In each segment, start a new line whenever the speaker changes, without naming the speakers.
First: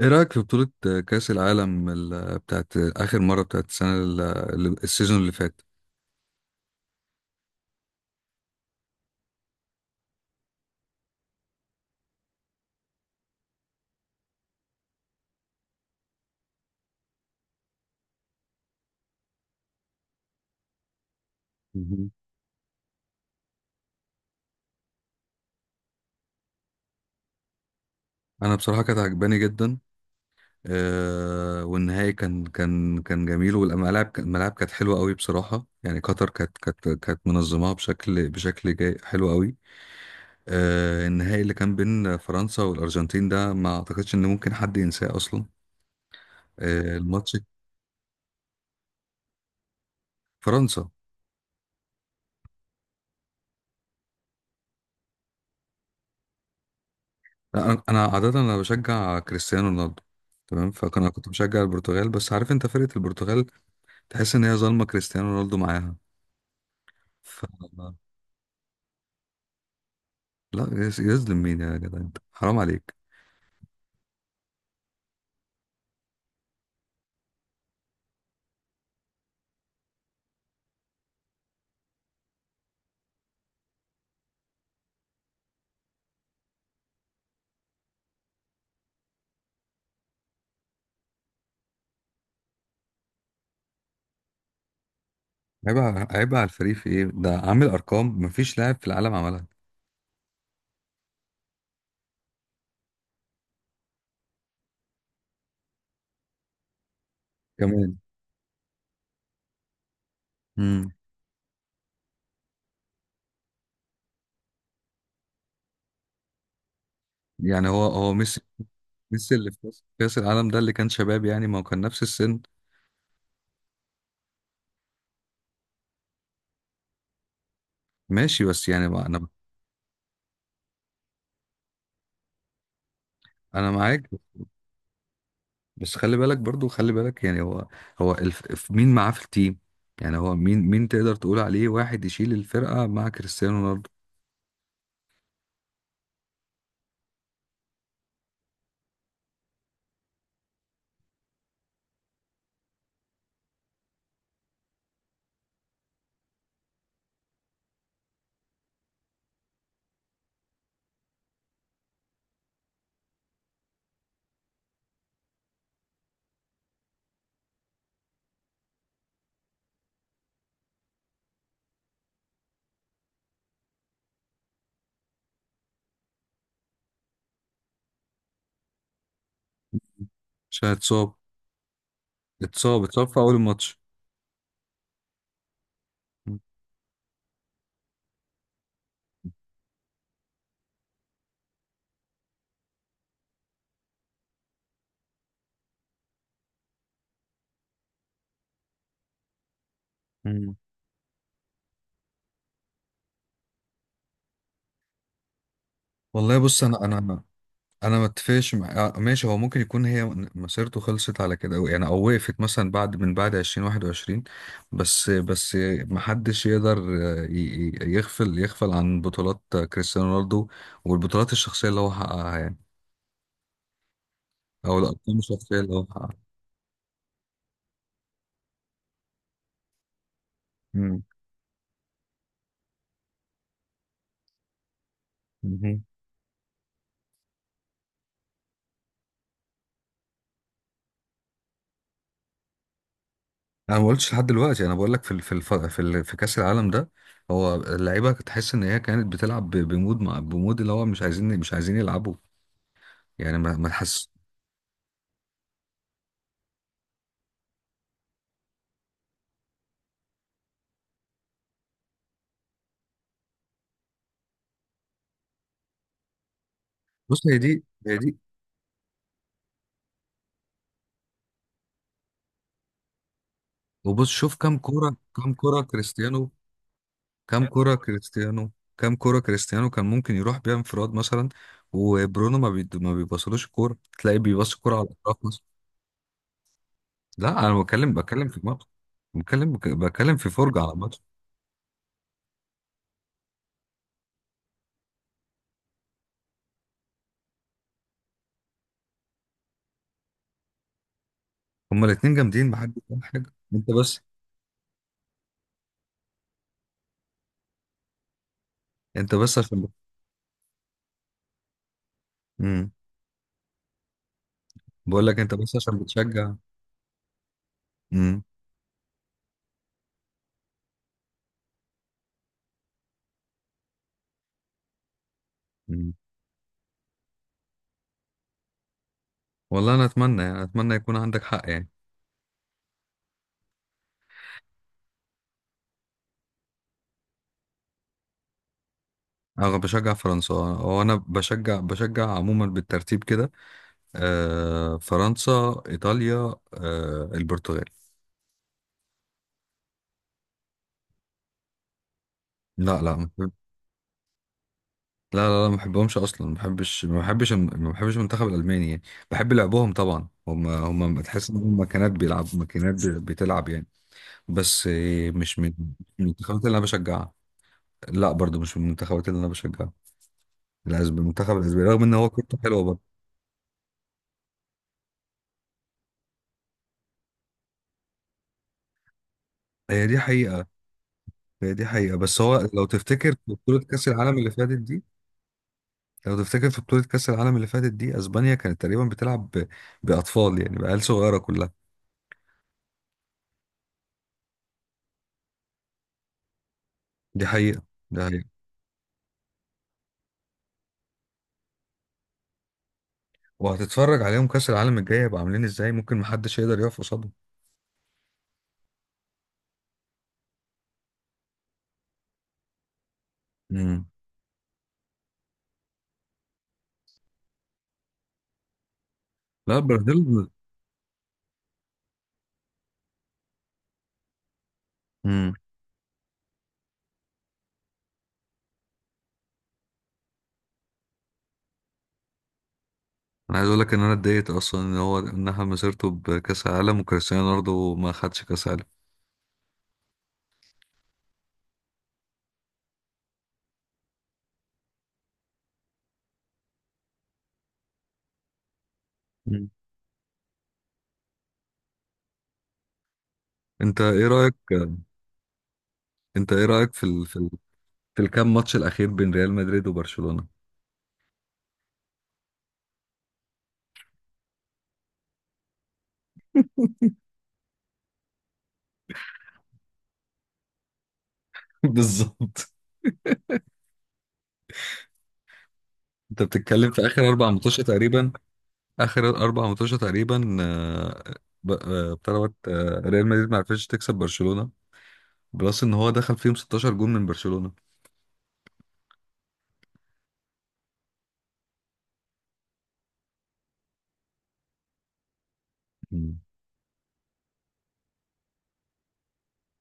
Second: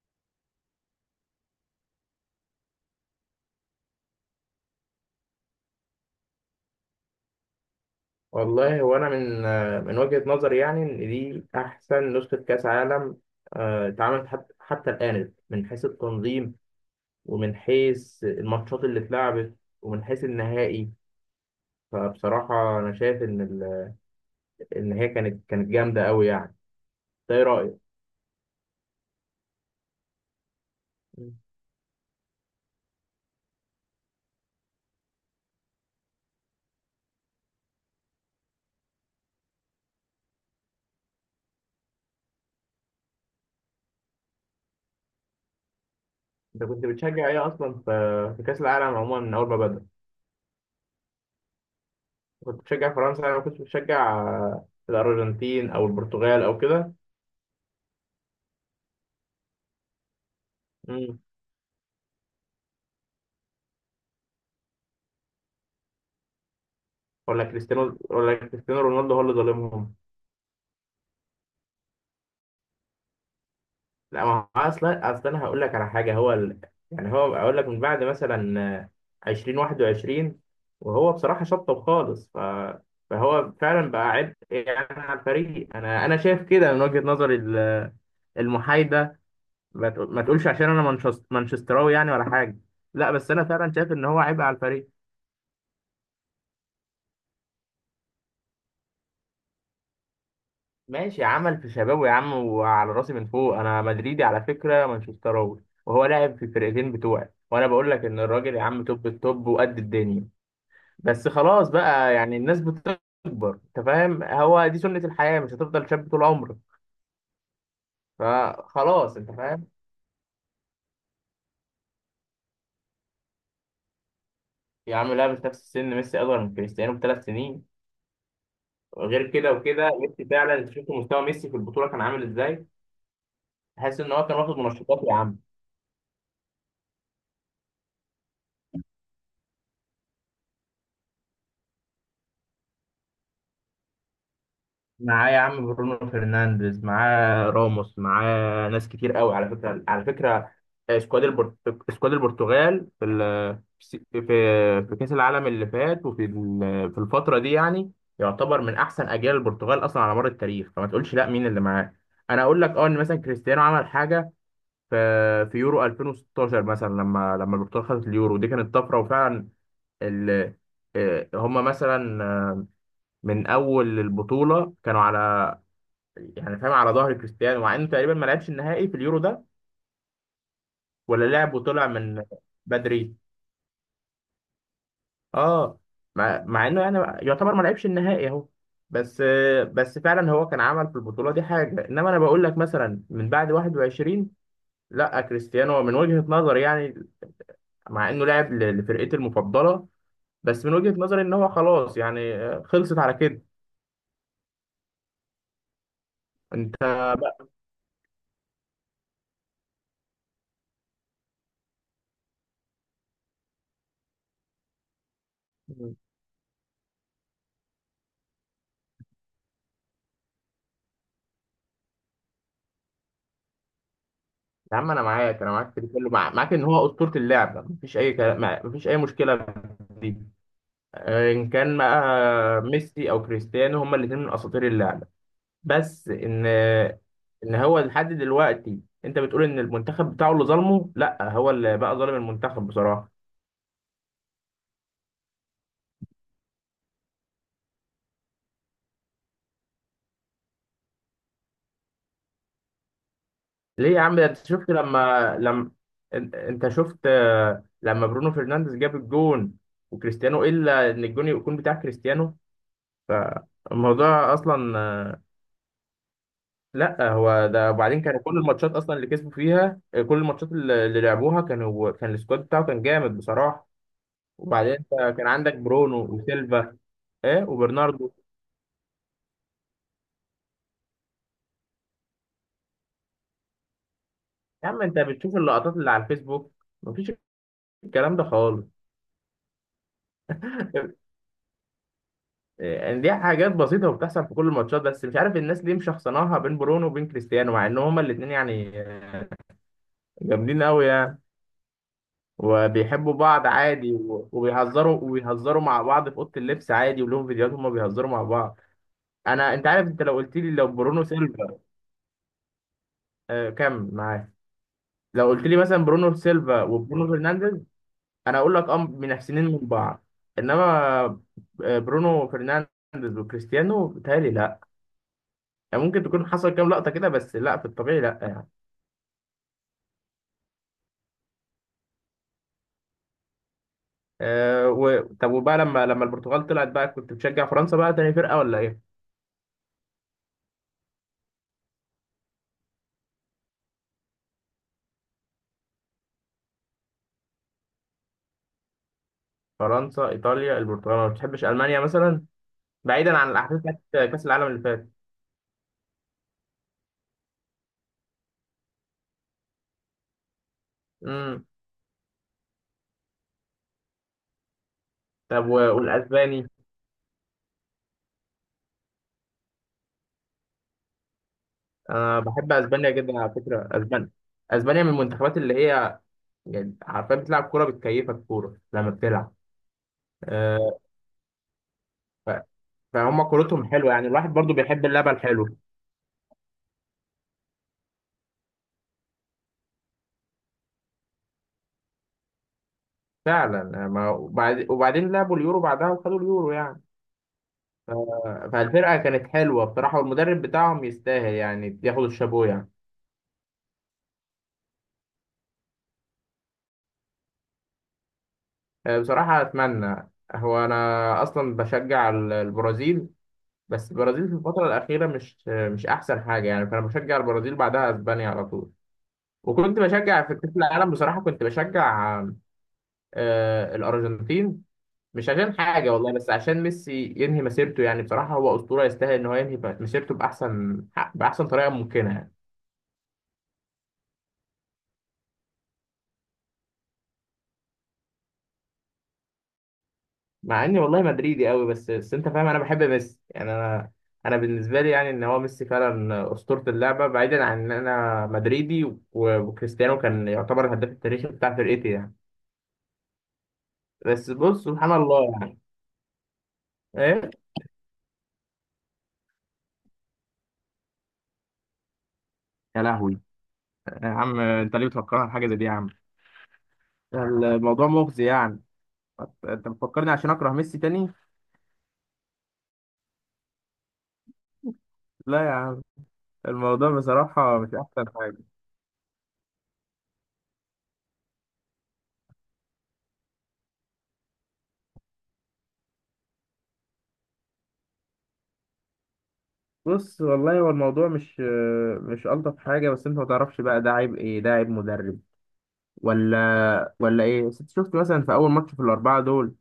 ايه رأيك في بطولة كأس العالم بتاعت آخر مرة بتاعت السنة السيزون اللي فات.
والله هو أنا من وجهة نظري يعني إن دي أحسن نسخة كأس عالم اتعملت حتى الآن من حيث التنظيم، ومن حيث الماتشات اللي اتلعبت، ومن حيث النهائي.
مهم.
فبصراحة أنا شايف إن هي كانت جامدة أوي يعني، ده إيه رأيك؟
انا بصراحة كانت عجباني جدا. والنهائي كان جميل والملاعب الملاعب كانت حلوة قوي بصراحة، يعني قطر كانت منظماها بشكل جاي حلو قوي. النهائي اللي كان بين فرنسا والأرجنتين ده ما اعتقدش ان ممكن حد ينساه اصلا.
أنت كنت بتشجع
الماتش
إيه أصلا في كأس العالم عموما من أول ما بدأ؟
فرنسا.
كنت بتشجع فرنسا، أنا ما كنتش بتشجع الأرجنتين أو البرتغال أو كده؟
لا، أنا عاده انا بشجع كريستيانو رونالدو، تمام، فانا
مم.
كنت بشجع البرتغال، بس عارف انت فرقه البرتغال تحس ان هي ظالمه كريستيانو رونالدو معاها.
ولا
ف
كريستيانو ولا كريستيانو رونالدو هو اللي ظالمهم؟
لا يز- يظلم مين يا جدع، انت حرام عليك.
لا، ما هو اصلا انا هقول لك على حاجه، يعني هو اقول لك من بعد مثلا 2021، وهو بصراحه شطب خالص، فهو فعلا بقى عبء يعني على الفريق. انا شايف كده من وجهه نظري المحايده. ما تقولش عشان انا مانشستراوي يعني ولا حاجه. لا، بس انا فعلا شايف ان هو عبء على الفريق.
عيب على الفريق في ايه؟ ده عامل ارقام مفيش لاعب في العالم عملها.
ماشي، عمل في شبابه يا عم، وعلى راسي من فوق. انا مدريدي على فكره، مانشستراوي وهو لاعب في الفرقتين بتوعي، وانا بقول
كمان.
لك ان الراجل يا عم توب التوب وقد الدنيا.
امم
بس خلاص بقى، يعني الناس بتكبر، انت فاهم، هو دي سنة الحياة، مش هتفضل شاب طول عمرك.
يعني هو ميسي،
فخلاص، انت
ميسي اللي في
فاهم.
كأس العالم ده اللي كان شباب، يعني ما هو كان نفس السن.
يا عم لعب في نفس السن، ميسي اصغر من كريستيانو ب3 سنين.
ماشي بس يعني
غير
انا،
كده وكده، ميسي فعلا انت شفت مستوى ميسي في البطولة كان عامل ازاي.
انا
تحس
معاك،
ان هو كان واخد منشطات يا عم.
بس خلي بالك برضو، خلي بالك يعني هو، مين معاه في التيم؟ يعني هو مين تقدر تقول عليه واحد يشيل الفرقة مع كريستيانو رونالدو؟
معاه يا عم برونو فرنانديز، معاه راموس، معاه ناس كتير قوي، على فكره. آه، سكواد البرت... سكواد البرتغال في في كاس العالم اللي فات، في الفتره دي، يعني يعتبر من احسن اجيال البرتغال اصلا على مر التاريخ. فما تقولش لا مين اللي معاه. انا اقول لك ان مثلا كريستيانو عمل حاجه في في يورو 2016 مثلا، لما البرتغال خدت اليورو دي كانت طفره. وفعلا، ال... آه، هم مثلا من اول البطوله كانوا على يعني فاهم، على ظهر كريستيانو، مع انه تقريبا ما لعبش النهائي في اليورو ده
عشان اتصاب،
ولا لعب، وطلع من
اتصاب
بدري.
في أول الماتش.
اه مع انه يعني يعتبر ما لعبش النهائي اهو. بس بس فعلا هو كان عمل في البطوله دي حاجه، انما انا بقول لك مثلا من بعد 21، لا كريستيانو من وجهه نظري يعني، مع انه لعب لفرقتي المفضله،
مم.
بس من وجهه نظري ان هو خلاص يعني خلصت على كده.
والله بص،
انت
انا
بقى؟
أنا ما اتفقش مع... آه، ماشي، هو ممكن يكون هي مسيرته خلصت على كده، أو يعني او وقفت مثلا بعد من بعد 2021، بس ما حدش يقدر، يغفل عن بطولات كريستيانو رونالدو والبطولات الشخصيه اللي هو حققها، يعني
يا
او
عم انا
الارقام
معاك انا
الشخصيه
معاك
اللي
في
هو
ده كله،
حققها.
معاك ان هو اسطوره اللعبه، مفيش اي كلام، مفيش اي مشكله. دي
مم.
ان كان بقى ميسي او كريستيانو، هما الاثنين من اساطير اللعبه.
مهم.
بس ان هو لحد دلوقتي، انت بتقول ان المنتخب بتاعه اللي ظلمه، لا هو اللي بقى ظالم المنتخب بصراحه.
انا ما قلتش لحد دلوقتي، انا بقول لك في كاس العالم ده هو اللعيبه تحس ان هي كانت بتلعب بمود اللي هو مش عايزين، مش عايزين يلعبوا، يعني ما
ليه يا
تحس.
عم؟ ده انت شفت لما، انت شفت لما برونو فرنانديز جاب الجون، وكريستيانو الا ان الجون يكون بتاع كريستيانو. فالموضوع اصلا لا،
بص، هي
هو
دي
ده.
هي
وبعدين
دي
كانوا كل الماتشات اصلا اللي كسبوا فيها، كل الماتشات اللي لعبوها، كان السكواد بتاعه كان جامد بصراحه.
وبص شوف كام
وبعدين
كوره،
انت كان عندك برونو
كريستيانو،
وسيلفا، ايه؟
كام كوره
وبرناردو.
كريستيانو كام كوره كريستيانو كان ممكن يروح بيها انفراد مثلا؟ وبرونو ما بيبصلوش الكوره، تلاقي بيبص
يا
الكوره
عم
على
انت
الاطراف
بتشوف
مثلا.
اللقطات اللي على الفيسبوك، مفيش
لا انا بتكلم
الكلام ده
بتكلم في
خالص.
الماتش، بتكلم في فرجه على ماتش.
يعني دي حاجات بسيطه وبتحصل في كل الماتشات، بس مش عارف الناس ليه مشخصناها بين برونو وبين كريستيانو، مع ان هما الاثنين يعني جامدين قوي يعني.
هما الاتنين جامدين بحد كل
وبيحبوا
حاجة،
بعض
انت
عادي،
بس،
وبيهزروا مع بعض في اوضه اللبس عادي، ولهم فيديوهات هما بيهزروا مع بعض.
انت بس
انا
عشان
انت
بت...
عارف، انت لو قلت لي لو برونو سيلفا،
امم،
كمل معاك.
بقول لك
لو
انت
قلت
بس
لي مثلا
عشان
برونو
بتشجع.
سيلفا وبرونو فرنانديز،
امم.
انا اقول لك اه من احسنين من بعض، انما برونو فرنانديز وكريستيانو بيتهيألي لا. يعني
امم.
ممكن تكون حصل كام لقطه كده، بس لا في الطبيعي لا يعني.
والله انا اتمنى، يعني اتمنى يكون عندك حق يعني.
طب وبقى لما البرتغال طلعت بقى، كنت بتشجع فرنسا بقى تاني فرقه ولا ايه؟
انا بشجع فرنسا، هو انا بشجع، عموما بالترتيب كده: فرنسا، ايطاليا، البرتغال.
فرنسا، ايطاليا، البرتغال، ما بتحبش المانيا مثلا؟
لا لا ما
بعيدا عن
بحب-
الاحداث بتاعت كاس العالم اللي فات.
لا لا لا، ما بحبهمش اصلا، ما بحبش، ما بحبش المنتخب الالماني يعني. بحب لعبهم طبعا، هم تحس ان
امم.
هم ماكينات، بيلعب ماكينات، بتلعب يعني. بس إيه، مش
طب
من من المنتخبات
والاسباني؟
اللي انا بشجعها. لا برضو مش من المنتخبات اللي انا بشجعها. المنتخب الاسباني رغم ان هو
انا
كورته
بحب
حلوه برضه.
اسبانيا جدا على فكره. اسبانيا، اسبانيا من المنتخبات اللي هي يعني عارفه بتلعب كوره بتكيفك، كوره لما بتلعب.
هي دي حقيقه.
أه
هي دي حقيقه، بس
ف-
هو لو تفتكر في
فهم
بطوله
كورتهم
كاس
حلوه يعني،
العالم
الواحد
اللي
برضو
فاتت دي،
بيحب اللعبه الحلوه.
لو تفتكر في بطوله كاس العالم اللي فاتت دي، اسبانيا كانت تقريبا باطفال، يعني بعيال صغيره كلها.
فعلا، وبعدين لعبوا اليورو بعدها وخدوا اليورو يعني.
دي حقيقه.
ف-
دي حقيقه.
فالفرقه كانت حلوه بصراحه، والمدرب بتاعهم يستاهل يعني ياخد الشابو يعني.
وهتتفرج عليهم كاس العالم الجاي هيبقى عاملين ازاي؟ ممكن محدش يقدر يقف قصادهم.
بصراحه اتمنى. هو انا اصلا بشجع البرازيل،
امم.
بس البرازيل في الفتره الاخيره مش احسن حاجه يعني، فانا بشجع البرازيل، بعدها اسبانيا على طول.
لا
وكنت
البرازيل.
بشجع في كأس العالم بصراحة، كنت بشجع الأرجنتين، مش
امم.
عشان حاجة والله، بس عشان ميسي ينهي مسيرته يعني. بصراحة هو أسطورة، يستاهل إن هو ينهي مسيرته بأحسن طريقة ممكنة يعني.
انا عايز اقول لك ان انا اتضايقت اصلا ان هو انها مسيرته بكاس عالم وكريستيانو رونالدو ما خدش كاس عالم.
مع إني والله مدريدي قوي، بس بس أنت فاهم، أنا بحب ميسي يعني أنا بالنسبة لي يعني إن هو ميسي فعلا أسطورة اللعبة، بعيدا عن إن أنا مدريدي،
مم.
وكريستيانو كان يعتبر الهداف التاريخي بتاع فرقتي يعني.
انت ايه
بس
رايك،
بص سبحان الله يعني.
انت ايه رايك في
إيه؟
في الكام ماتش الاخير بين ريال مدريد وبرشلونه؟
يا لهوي. يا عم أنت ليه بتفكرها بحاجة زي دي يا عم؟ الموضوع مغزي يعني. انت مفكرني عشان اكره ميسي تاني.
بالظبط.
لا يا عم،
انت بتتكلم في
الموضوع
اخر اربع
بصراحة
ماتشات
مش احسن
تقريبا،
حاجة.
اخر اربع ماتشات تقريبا، بتاع دوت، آه، ريال مدريد ما عرفتش تكسب برشلونه، بلس ان هو دخل فيهم 16 جون من برشلونه.
بص، والله هو الموضوع مش الطف حاجة، بس انت ما تعرفش بقى، ده عيب ايه؟ ده عيب مدرب
مم.
ولا ايه؟ بس انت شفت مثلا في اول ماتش في الاربعة دول،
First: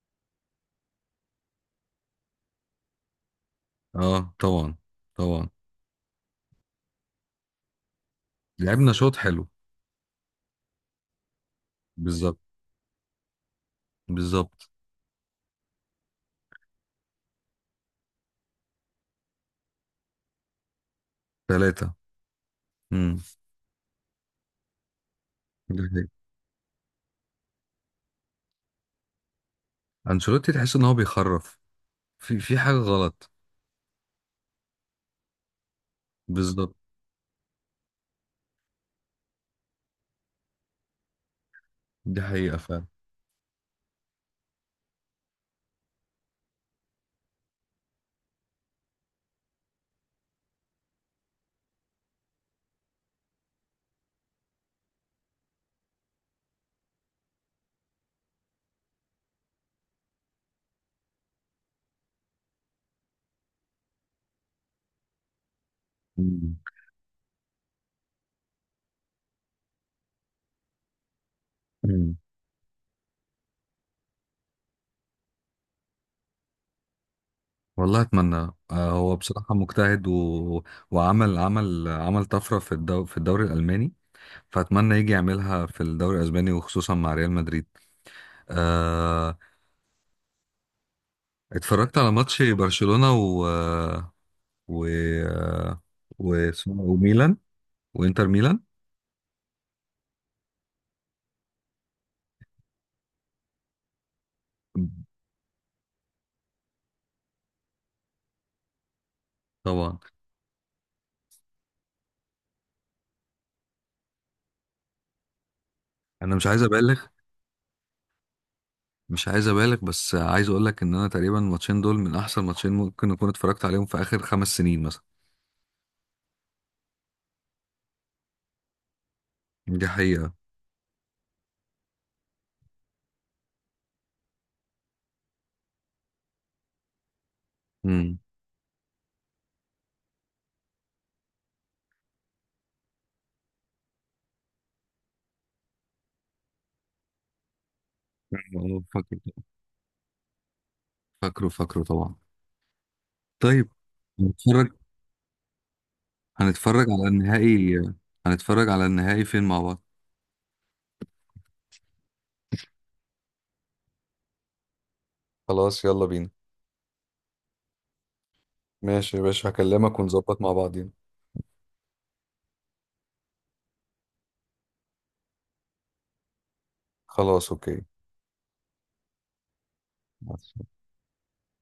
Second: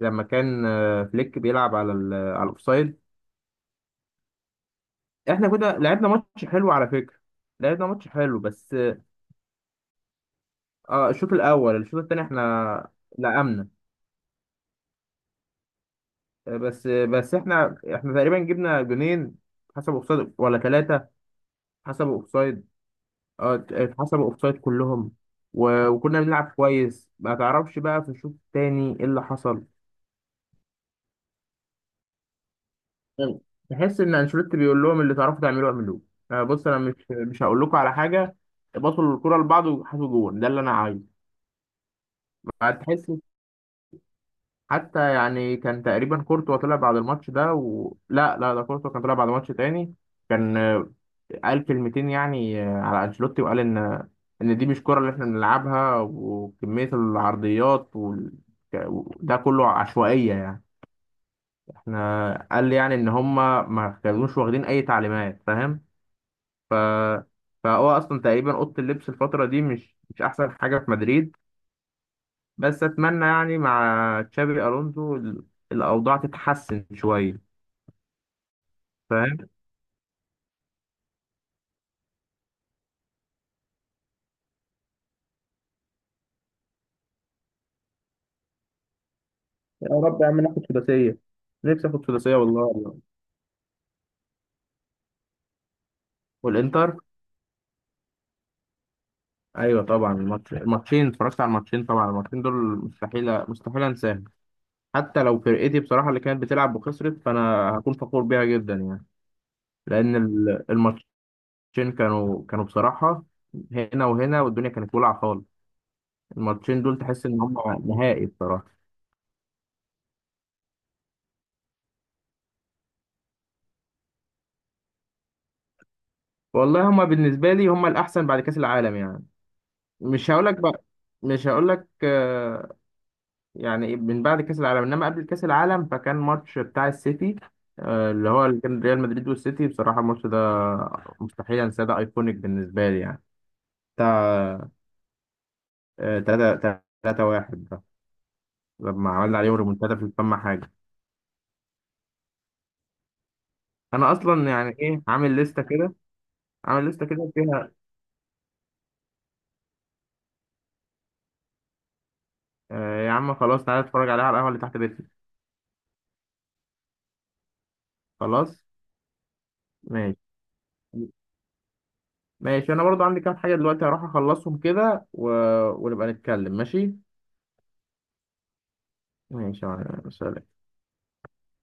لما كان فليك بيلعب على الاوفسايد.
اه طبعا، طبعا.
احنا كده لعبنا ماتش حلو على فكرة، لعبنا ماتش حلو بس.
لعبنا شوط حلو.
اه، الشوط الاول الشوط التاني
بالظبط.
احنا لقمنا.
بالظبط.
بس بس احنا تقريبا جبنا جونين حسب اوفسايد ولا ثلاثة.
ثلاثة.
حسب اوفسايد،
امم.
اه، حسب اوفسايد كلهم، وكنا بنلعب كويس. ما تعرفش بقى في الشوط التاني ايه اللي حصل.
انشيلوتي تحس ان هو بيخرف، في حاجه غلط.
تحس ان انشيلوتي بيقول لهم اللي تعرفوا تعملوه اعملوه. بص
بالظبط.
انا مش هقول لكم على حاجة، بطلوا الكرة لبعض وحطوا جون ده اللي انا عايزه.
دي حقيقه فعلا.
تحس، حتى يعني كان تقريبا كورتوا طلع بعد الماتش ده، لا لا، ده كورتوا كان طلع بعد ماتش تاني. كان قال كلمتين يعني على انشيلوتي، وقال ان ان دي مش كرة اللي احنا بنلعبها، وكمية العرضيات ده كله عشوائية يعني. احنا، قال لي يعني ان هما ما كانوش واخدين اي تعليمات، فاهم؟
مم.
ف... فهو اصلا تقريبا اوضة اللبس الفترة دي مش احسن حاجة في مدريد،
مم.
بس اتمنى يعني مع تشابي الونزو الاوضاع تتحسن شويه
والله اتمنى. هو
فاهم.
بصراحه مجتهد، وعمل عمل طفره في في الدوري الالماني، فاتمنى يجي يعملها في الدوري الاسباني وخصوصا مع ريال مدريد. آه.
يا رب يا عم ناخد سداسيه. نفسي
اتفرجت
اخد
على
سداسيه
ماتش
والله والله.
برشلونه و و و... اسمه- إيه،
والانتر.
وميلان، وانتر ميلان
ايوه طبعا الماتشين اتفرجت على الماتشين طبعا. الماتشين دول مستحيل مستحيل انساهم. حتى لو فرقتي بصراحه اللي كانت بتلعب وخسرت، فانا هكون فخور بيها جدا يعني،
طبعا.
لان الماتشين كانوا بصراحه هنا وهنا، والدنيا كانت ولعه خالص.
انا مش عايز
الماتشين دول
ابالغ،
تحس ان هم نهائي بصراحه.
مش عايز ابالغ، بس عايز اقول لك ان انا تقريبا الماتشين دول من احسن ماتشين ممكن اكون اتفرجت عليهم في اخر خمس سنين مثلا.
والله هم بالنسبه لي هم الاحسن بعد كاس العالم يعني.
دي
مش
حقيقة.
هقولك بقى مش هقولك يعني من بعد كأس العالم، انما قبل كأس العالم، فكان ماتش بتاع السيتي،
امم.
اللي هو اللي كان ريال مدريد والسيتي. بصراحة الماتش ده مستحيل انساه، ده ايكونيك بالنسبة لي يعني. بتاع 3 3 1 ده،
آه،
لما
فاكره.
عملنا عليهم ريمونتادا في الفم حاجة.
فاكره، فاكره طبعا. طيب.
انا اصلا يعني
هنتفرج،
ايه عامل لستة كده، عامل
هنتفرج
لستة
على
كده فيها.
النهائي. هنتفرج على النهائي فين مع بعض؟
آه، يا عم خلاص تعالى اتفرج عليها على القهوة اللي تحت بيتنا.
خلاص يلا بينا.
خلاص.
ماشي يا باشا، هكلمك
ماشي
ونظبط مع بعضين.
ماشي، انا برضو عندي كام حاجة دلوقتي هروح اخلصهم كده، و... ونبقى نتكلم. ماشي.
خلاص اوكي.
ماشي يا معلم. سلام.